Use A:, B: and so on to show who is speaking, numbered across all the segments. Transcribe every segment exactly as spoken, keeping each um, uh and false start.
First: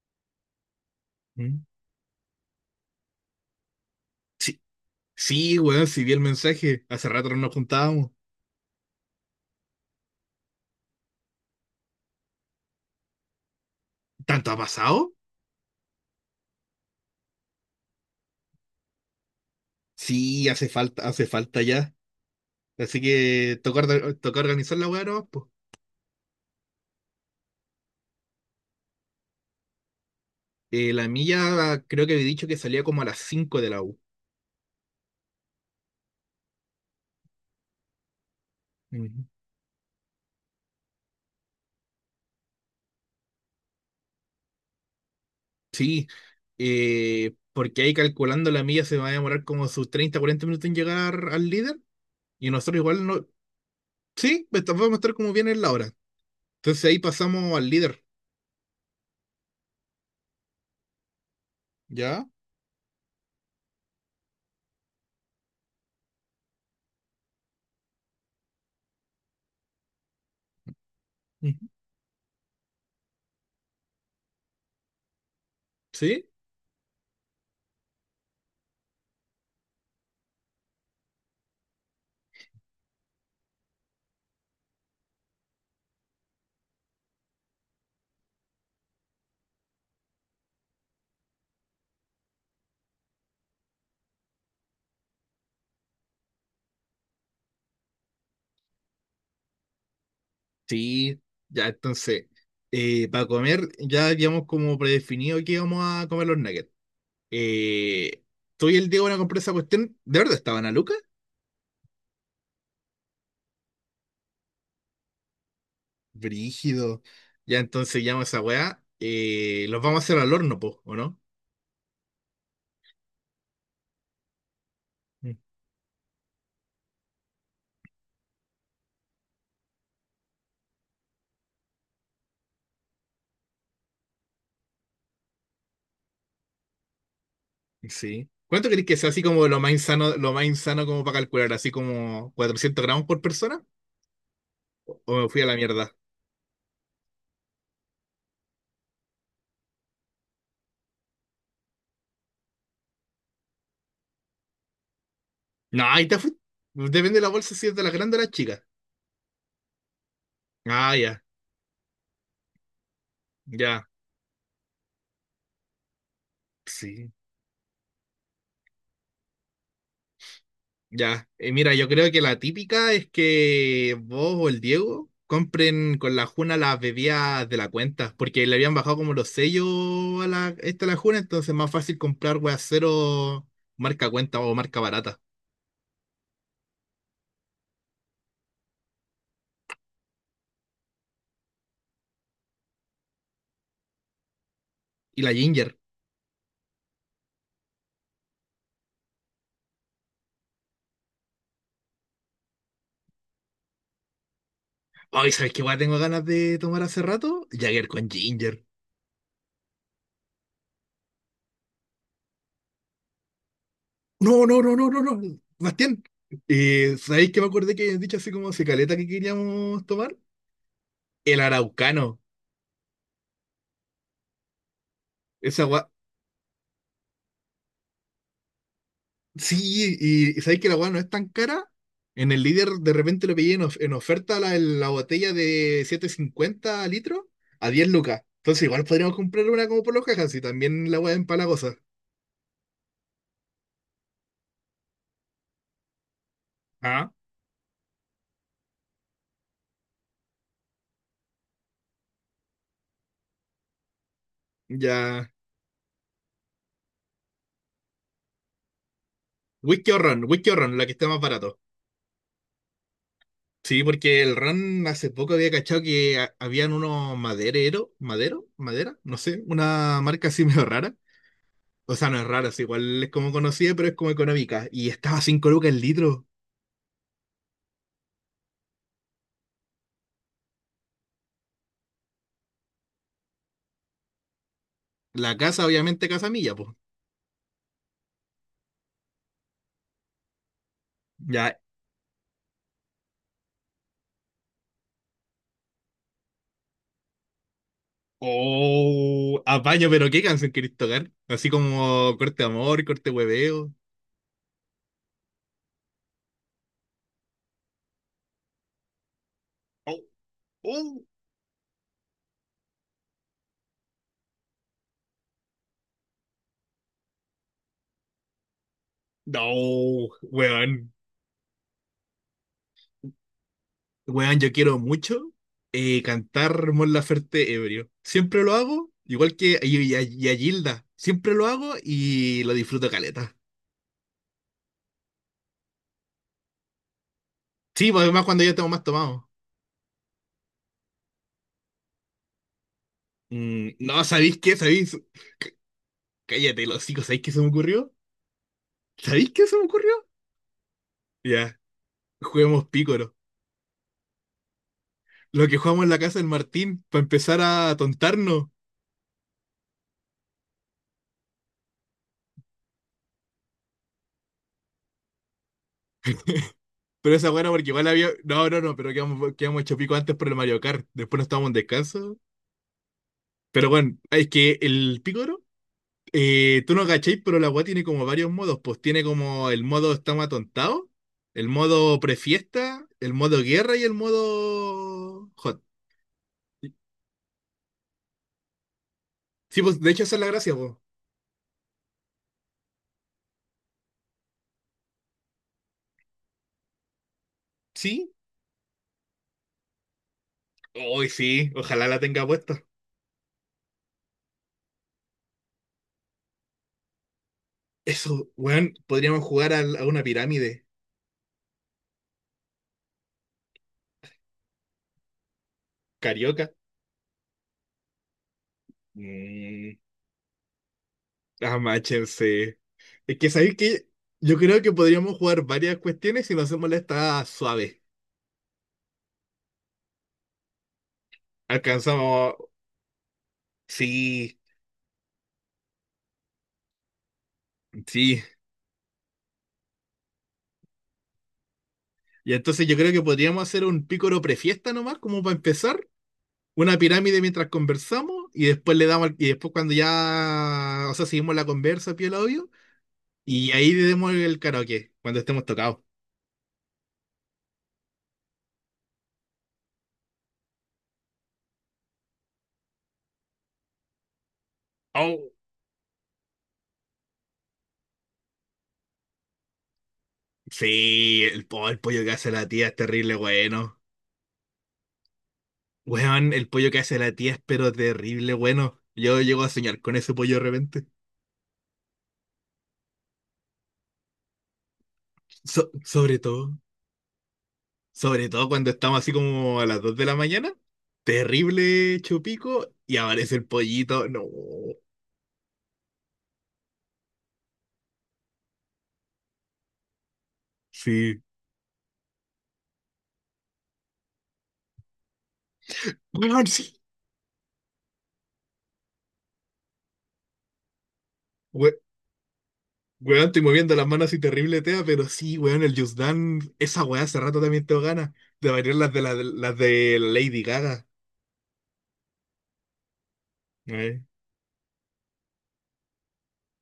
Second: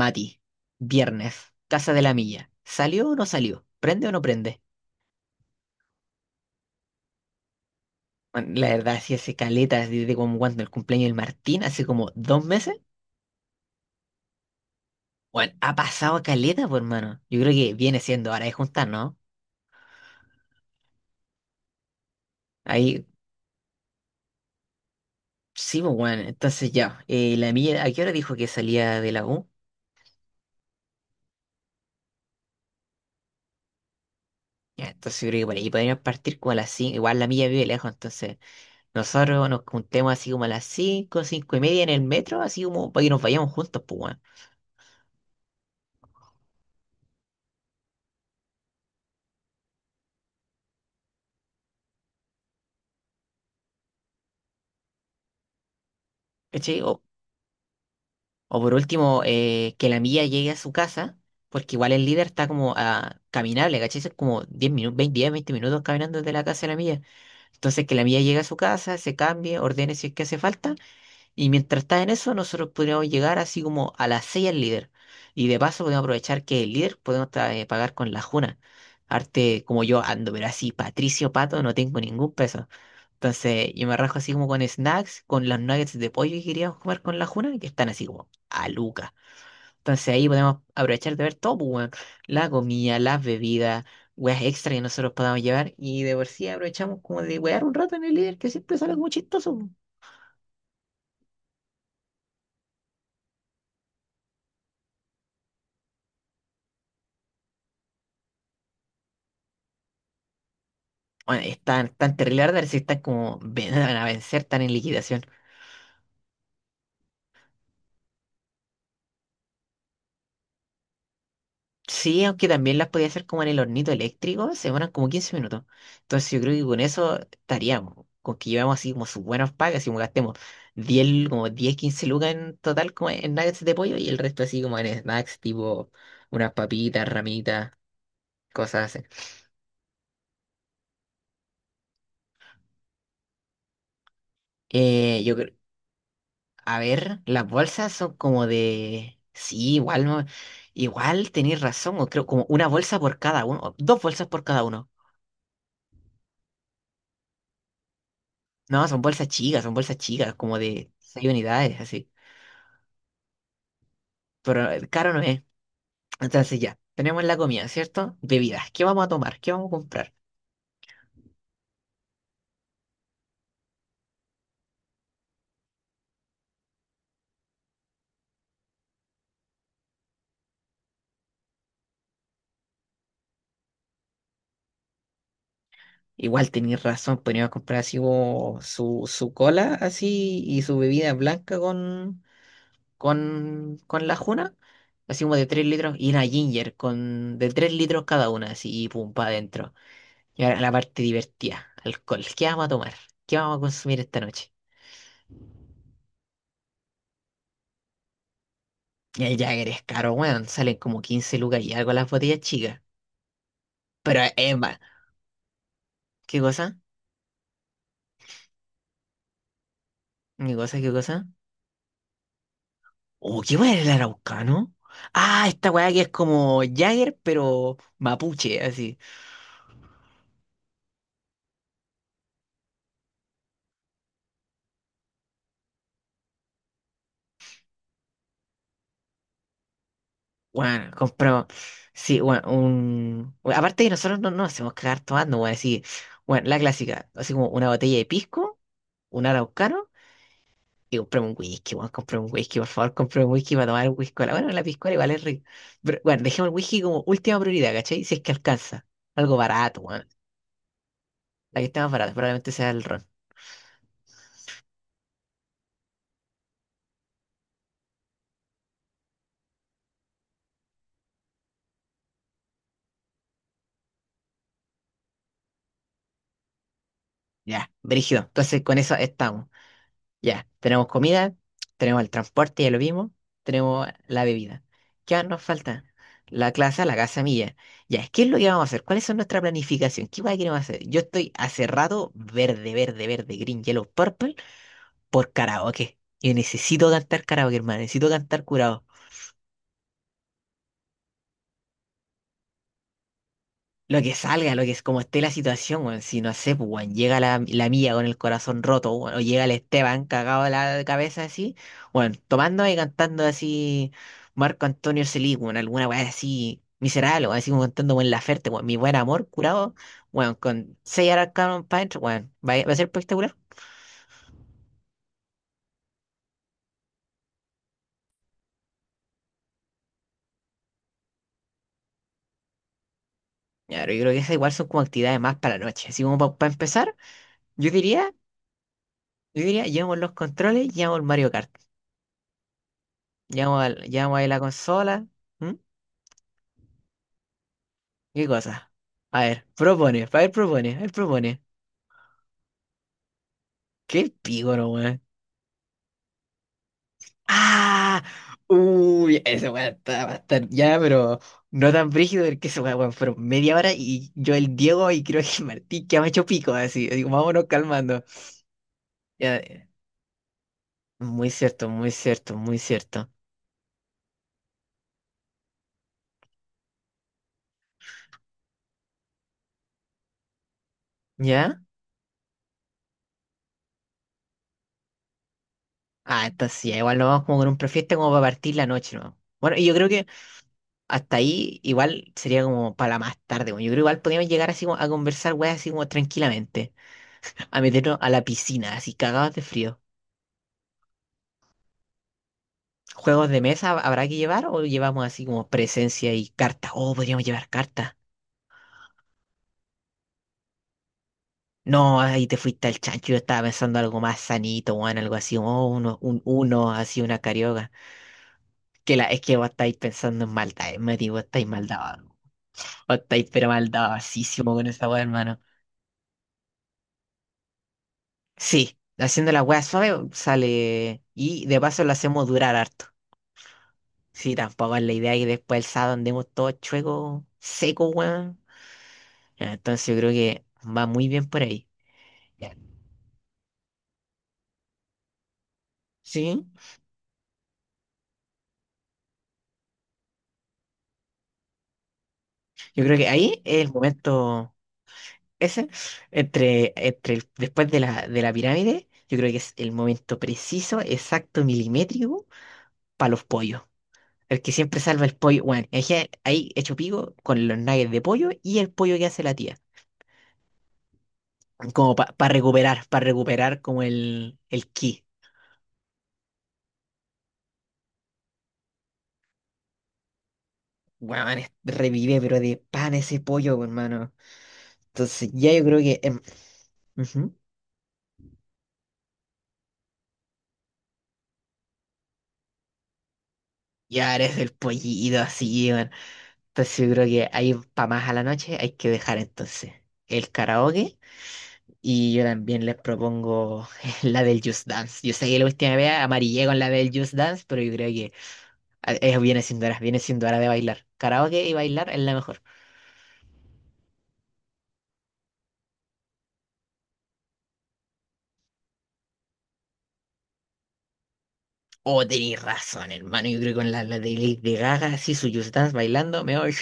A: Mati, viernes,
B: Mm.
A: Casa de la Milla. ¿Salió o no salió? ¿Prende o no prende?
B: Sí, sí, weón, sí vi el mensaje. Hace rato no nos juntábamos.
A: Bueno, la verdad, si hace caleta desde como cuando el cumpleaños del Martín, hace como dos meses.
B: ¿Tanto ha pasado?
A: Bueno, ha pasado a caleta, pues hermano. Yo creo que viene siendo hora de juntar, ¿no?
B: Sí, hace falta, hace falta ya. Así
A: Ahí,
B: que toca, orda- toca organizar la weá nomás, po.
A: sí, pues bueno, entonces ya. Eh, la Milla, ¿a qué hora dijo que salía de la U?
B: Eh, la mía creo que había dicho que salía como a las cinco de la U.
A: Ya, entonces yo creo que por ahí podríamos partir como a las cinco. Igual la Milla vive lejos, entonces
B: Ujú.
A: nosotros nos juntemos así como a las cinco, cinco y media en el metro, así como para que nos vayamos juntos, pues bueno.
B: Sí, eh, porque ahí calculando la milla se va a demorar como sus treinta, cuarenta minutos en llegar al líder. Y nosotros igual no. Sí, pues vamos a estar como bien en la hora.
A: ¿Cachai?
B: Entonces ahí
A: O,
B: pasamos al líder.
A: o por último, eh, que la milla llegue a su casa, porque igual el líder
B: ¿Ya?
A: está como a, caminable, ¿cachai? Son como diez minutos, veinte diez veinte minutos caminando desde la casa de la milla. Entonces, que la milla llegue a su casa, se cambie, ordene si es que hace falta, y
B: Ujú.
A: mientras está en eso, nosotros podríamos llegar así como a las seis al líder. Y de paso podemos
B: ¿Sí?
A: aprovechar que el líder podemos tra- eh, pagar con la juna. Arte como yo ando, pero así, Patricio Pato, no tengo ningún peso. Entonces, yo me rajo así como con snacks, con los nuggets de pollo que queríamos comer con la juna, que están así como a lucas. Entonces ahí podemos aprovechar de ver todo, pues, weón. La comida, las bebidas, weas extra que nosotros podamos llevar. Y de por sí aprovechamos como de wear un rato en el líder, que siempre sale como chistoso. Pues.
B: Sí, ya entonces, eh, para comer ya habíamos como predefinido que íbamos a comer los nuggets. Eh, tú y el Diego van a comprar esa cuestión. ¿De verdad estaban a Luca?
A: Bueno, están tan terrible, la verdad, si están como ven- van a vencer, están en liquidación.
B: Brígido. Ya entonces llamo a esa weá. eh, los vamos a hacer al horno, po, ¿o no?
A: Sí, aunque también las podía hacer como en el hornito eléctrico, se demoran como
B: Mm.
A: quince minutos. Entonces yo creo que con eso estaríamos, con que llevamos así como sus buenos packs, así como gastemos diez como diez quince lucas en total como en nuggets de pollo y el resto así como en snacks, tipo unas papitas, ramitas,
B: Sí. ¿Cuánto crees
A: cosas
B: que
A: así.
B: sea así como lo más insano, lo más insano como para calcular? ¿Así como cuatrocientos gramos por persona? ¿O
A: Eh,
B: me
A: yo
B: fui a
A: creo,
B: la mierda?
A: a ver, las bolsas son como de, sí, igual, no- igual tenéis razón, o creo como una bolsa por cada uno, o dos bolsas por cada uno.
B: No, ahí te fuiste. Depende de la bolsa si es de las grandes o las chicas.
A: No, son bolsas chicas, son bolsas chicas, como de
B: Ah, ya,
A: seis unidades, así.
B: ya.
A: Pero eh, caro no es. Entonces ya,
B: Sí.
A: tenemos la comida, ¿cierto? Bebidas, ¿qué vamos a tomar? ¿Qué vamos a comprar?
B: Ya, Eh, mira, yo creo que la típica es que vos o el Diego compren con la Juna las bebidas de la cuenta, porque le habían bajado como los sellos a la, esta a la Juna, entonces es más fácil comprar weas cero marca cuenta o marca barata.
A: Igual tenéis razón, podríamos comprar así como su, su cola así y su bebida blanca con, con, con la juna,
B: Y
A: así
B: la
A: como de tres
B: Ginger.
A: litros y una ginger con de tres litros cada una, así y pum, para adentro. Y ahora la parte divertida, alcohol. ¿Qué vamos a tomar? ¿Qué vamos a consumir esta noche?
B: Ay, ¿sabes qué wea tengo ganas de tomar hace rato? Jagger con Ginger.
A: Y el Jagger es caro, weón, salen como quince lucas y algo las botellas chicas. Pero eh,
B: No, no, no,
A: Emma
B: no, no, no, Bastián.
A: ¿qué cosa?
B: Eh, ¿sabéis que me acordé que habían dicho así como se caleta que queríamos tomar?
A: ¿Qué cosa? ¿Qué cosa?
B: El Araucano.
A: Oh, ¿qué weá era el araucano? Ah,
B: Esa
A: esta weá
B: gua-
A: que es como Jagger, pero mapuche, así.
B: Sí, y, sabéis que la weá no es tan cara. En el líder de repente lo pillé en, of- en oferta la, la botella de siete cincuenta litros a diez lucas. Entonces igual podríamos comprar una como por los cajas y
A: Bueno,
B: también la weá es
A: compramos.
B: empalagosa.
A: Sí, bueno, un. Bueno, aparte que nosotros no no nos hacemos cagar tomando, weón, así. Bueno, la clásica,
B: Ah,
A: así como una botella de pisco, un araucano, y compramos un whisky, bueno compramos un whisky, por favor, compramos un whisky para tomar un whisky. Bueno, la piscola igual es
B: ya.
A: rica. Pero bueno, dejemos el whisky como última prioridad, ¿cachai? Si es que alcanza. Algo barato,
B: Whisky o
A: bueno.
B: ron, whisky o ron, la que esté más barato.
A: La que esté más barata, probablemente sea el ron.
B: Sí, porque el ron hace poco había cachado que ha- habían unos madereros, madero, madera, no sé, una marca así medio rara. O sea, no es rara, es igual es como conocida, pero es como económica. Y estaba a cinco lucas el litro.
A: Ya, brígido. Entonces, con eso estamos. Ya, tenemos comida, tenemos el transporte, ya lo vimos, tenemos la bebida. ¿Qué más
B: La
A: nos
B: casa,
A: falta?
B: obviamente, Casa
A: La
B: Milla, pues.
A: clase, la casa mía. Ya, ¿qué es lo que vamos a hacer? ¿Cuál es nuestra planificación? ¿Qué más queremos hacer? Yo estoy
B: Ya.
A: hace rato verde, verde, verde, green, yellow, purple por karaoke. Y necesito cantar karaoke, hermano, necesito cantar curado.
B: Oh, apaño, pero qué canción querés tocar. Así como corte amor, corte hueveo.
A: Lo que salga, lo que es como esté la situación, weón. Si no sé, pues, weón, llega la, la mía con el corazón roto, weón, o llega el
B: Oh,
A: Esteban cagado de la
B: oh.
A: cabeza así, bueno, tomando y cantando así Marco Antonio Selig, weón, alguna weá así miserable, weón, así como cantando Buen Laferte, weón, mi buen amor curado,
B: No,
A: bueno, con
B: weón.
A: seis arcanos para adentro, weón, va, a va a ser espectacular.
B: Weón, yo quiero mucho eh, cantar Mon Laferte ebrio. Siempre lo hago, igual que y, y a, y a Gilda. Siempre lo hago y lo disfruto caleta.
A: Ya, pero yo creo que esas igual son como actividades más para la noche. Así como para empezar, yo
B: Sí, pues
A: diría,
B: además cuando ya tengo más tomado.
A: yo diría, llevamos los controles, llevamos el Mario Kart, llevamos,
B: Mm,
A: al-
B: no,
A: llevamos ahí
B: ¿sabéis
A: la
B: qué? ¿Sabéis?
A: consola.
B: Cállate, los chicos, ¿sabéis qué se me ocurrió?
A: ¿Qué cosa? A
B: ¿Sabéis
A: ver,
B: qué se me ocurrió?
A: propone, a ver, propone, a ver, propone.
B: Ya, juguemos pícoro.
A: Qué pígoro, weón.
B: Lo que jugamos en la casa del Martín, para empezar a
A: ¡Ah!
B: tontarnos.
A: Uy, ese weón está- va a estar ya, pero no tan brígido porque ese weón, weón, fueron media hora y yo el Diego y creo que el Martín que me hecho pico, así. Digo,
B: Pero esa
A: vámonos
B: buena, porque igual
A: calmando.
B: había. No, no, no, pero quedamos,
A: Ya,
B: quedamos
A: eh,
B: hecho pico antes por el Mario Kart. Después nos
A: muy
B: estábamos en
A: cierto, muy
B: descanso.
A: cierto, muy cierto.
B: Pero bueno, es que el Picoro, eh, tú no cachéis, pero la weá tiene como varios modos. Pues tiene como el modo estamos atontados, el
A: ¿Ya?
B: modo prefiesta, el modo guerra y el modo hot.
A: Ah, entonces ya, igual nos vamos como con un prefiesta como para partir la noche, ¿no? Bueno,
B: Sí,
A: y yo
B: pues
A: creo
B: de hecho
A: que
B: esa es la gracia, pues.
A: hasta ahí igual sería como para la más tarde, weón. Yo creo que igual podríamos llegar así como a conversar, weón, así como tranquilamente. A meternos a
B: Sí,
A: la piscina, así cagados de frío.
B: hoy sí, ojalá la tenga puesta.
A: ¿Juegos de mesa habrá que llevar o llevamos así como presencia y cartas? Oh, podríamos llevar cartas.
B: Eso, weón, podríamos jugar al- a, una pirámide
A: No, ahí te fuiste al chancho. Yo estaba pensando algo más sanito, weón, algo así, oh, uno, un
B: carioca.
A: uno, así una carioca. Que la, es que vos estáis
B: Mm,
A: pensando en maldad, Mati, vos estáis maldados.
B: amáchense.
A: Vos
B: Es
A: estáis
B: que
A: pero
B: sabéis que yo
A: maldadosísimo
B: creo
A: con
B: que
A: esa weá,
B: podríamos
A: hermano.
B: jugar varias cuestiones si lo hacemos la esta suave.
A: Sí, haciendo la weá suave sale. Y de paso lo hacemos
B: Alcanzamos.
A: durar harto. Sí,
B: Sí,
A: tampoco es la idea que después el sábado andemos todos chuecos, secos,
B: sí.
A: weón. Ya. Entonces yo creo que va muy bien por ahí.
B: Y
A: Ya.
B: entonces yo creo que podríamos hacer un pícoro prefiesta nomás, como para empezar.
A: Sí,
B: Una pirámide mientras conversamos y después le damos. al- Y después cuando ya. O sea, seguimos la conversa, piel obvio.
A: yo creo que ahí
B: Y
A: es el
B: ahí le demos el
A: momento
B: karaoke, cuando estemos
A: ese,
B: tocados.
A: entre, entre el- después de la, de la pirámide, yo creo que es el momento preciso, exacto, milimétrico, para los pollos. El que siempre salva el
B: Oh,
A: pollo, bueno, es que ahí hecho pico con los nuggets de pollo y el pollo que hace la tía.
B: sí, el, po- el
A: Como
B: pollo que hace
A: para
B: la tía es
A: recuperar, para
B: terrible,
A: recuperar
B: bueno.
A: como el, el ki.
B: Weón, el pollo que hace la tía es pero terrible, bueno. Yo llego a soñar con ese pollo de repente.
A: Bueno, revive, pero de pan ese pollo, hermano. Entonces ya yo
B: So-
A: creo que...
B: sobre
A: em,
B: todo,
A: ujú.
B: sobre todo cuando estamos así como a las dos de la mañana. Terrible chupico y aparece el
A: Y
B: pollito. No,
A: ahora es el pollito así, weón. Entonces yo creo que ahí para más a la noche hay que dejar entonces el karaoke.
B: sí.
A: Y yo también les propongo la del Just Dance. Yo sé que la última vez amarillé
B: Weón,
A: con
B: sí.
A: la del Just Dance, pero yo creo que a- es, viene siendo hora, viene siendo hora de bailar. Karaoke y
B: We-
A: bailar es la mejor.
B: weón, estoy moviendo las manos así terrible, tea, pero sí, weón, el Just Dance, esa weá hace rato también tengo ganas de variar las de la, las de Lady Gaga.
A: Oh, tenéis razón, hermano. Yo creo que con la, la
B: Eh,
A: de Lady Gaga, así su Just Dance bailando, me voy.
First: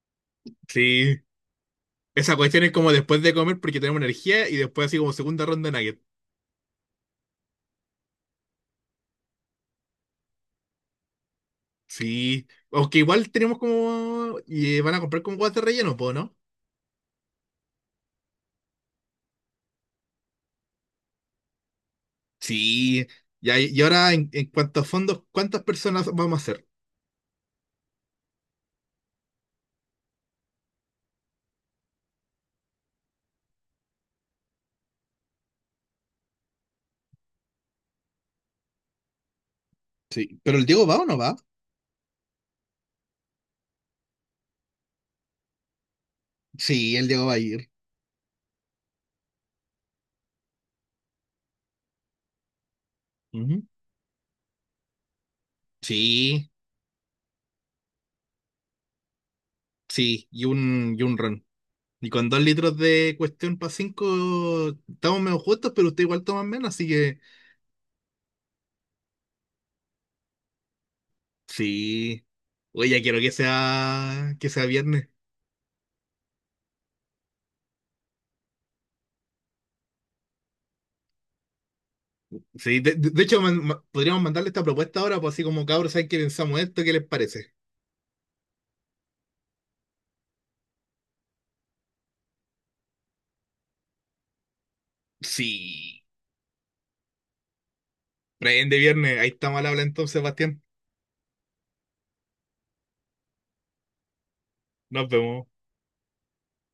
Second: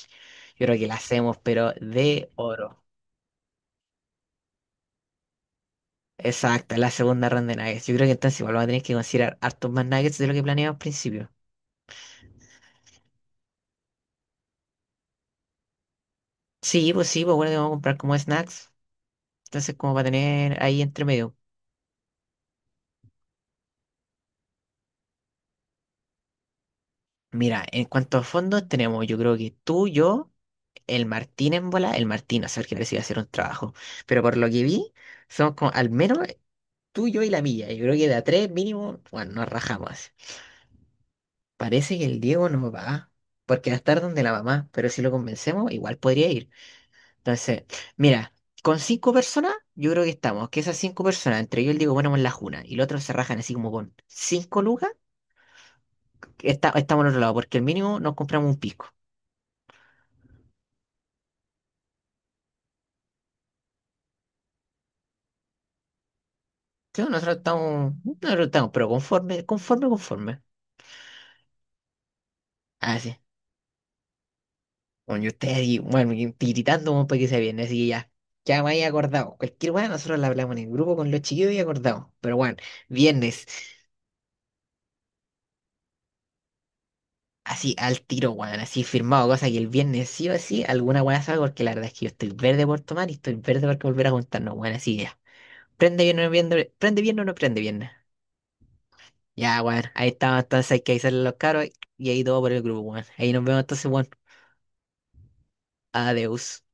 A: Yo creo que la
B: Sí.
A: hacemos, pero de
B: Esa cuestión es
A: oro.
B: como después de comer porque tenemos energía y después así como segunda ronda de nuggets.
A: Exacto, la segunda ronda de nuggets. Yo creo que entonces igual vamos a tener que considerar hartos más nuggets de lo que planeamos al principio.
B: Sí, aunque igual tenemos como. Y eh, van a comprar como guas de relleno, po, ¿no?
A: Sí, pues sí, pues bueno, que vamos a comprar como snacks. Entonces, como para tener ahí entre medio.
B: Sí, y, ahí- y ahora en, en cuanto a fondos, ¿cuántas personas vamos a hacer?
A: Mira, en cuanto a fondos, tenemos, yo creo que tú, yo, el Martín en bola, el Martín, a saber que parece que va a hacer un trabajo. Pero por lo que vi, somos como, al menos tú, yo y la milla. Yo creo que de a tres mínimo, bueno, nos rajamos.
B: Sí, ¿pero el Diego va o no va?
A: Parece que el Diego no va, porque va a estar donde la mamá, pero si lo convencemos, igual podría ir.
B: Sí, el Diego va a
A: Entonces,
B: ir.
A: mira, con cinco personas, yo creo que estamos. Que esas cinco personas, entre yo y el Diego, ponemos la juna y los otros se rajan así
B: Ujú.
A: como con cinco lucas, que
B: Sí,
A: está, estamos al otro lado, porque el mínimo nos compramos un pisco.
B: sí, y un, y un ron. Y con dos litros de cuestión para cinco, estamos menos justos, pero usted igual toma menos, así
A: Sí, bueno,
B: que
A: nosotros estamos, nosotros estamos, pero conforme, conforme, conforme.
B: sí. Oye,
A: Ah,
B: ya
A: sí.
B: quiero que sea, que sea viernes.
A: Bueno, y ustedes ahí, bueno, y tiritando como para que se viene, así que ya. Ya me había acordado. Cualquier weá, nosotros la hablamos en el grupo con los chiquillos y acordamos. Pero bueno,
B: Sí, de, de- de hecho,
A: viernes.
B: man- ma- podríamos mandarle esta propuesta ahora, pues así como cabros, ¿saben qué pensamos esto? ¿Qué les parece?
A: Así al tiro, weón, así firmado, cosa que el viernes sí o sí alguna weá salga, porque la verdad es que yo estoy verde por tomar y estoy verde por volver a juntarnos, weón, así ya. Prende
B: Sí.
A: bien o no prende, prende bien o no prende bien.
B: Prende viernes. Ahí está
A: Ya,
B: mal habla
A: weón, ahí
B: entonces,
A: estamos,
B: Sebastián.
A: entonces hay que avisarle a los caros y ahí todo por el grupo, weón. Ahí nos vemos entonces, weón.
B: Nos vemos.
A: Adiós.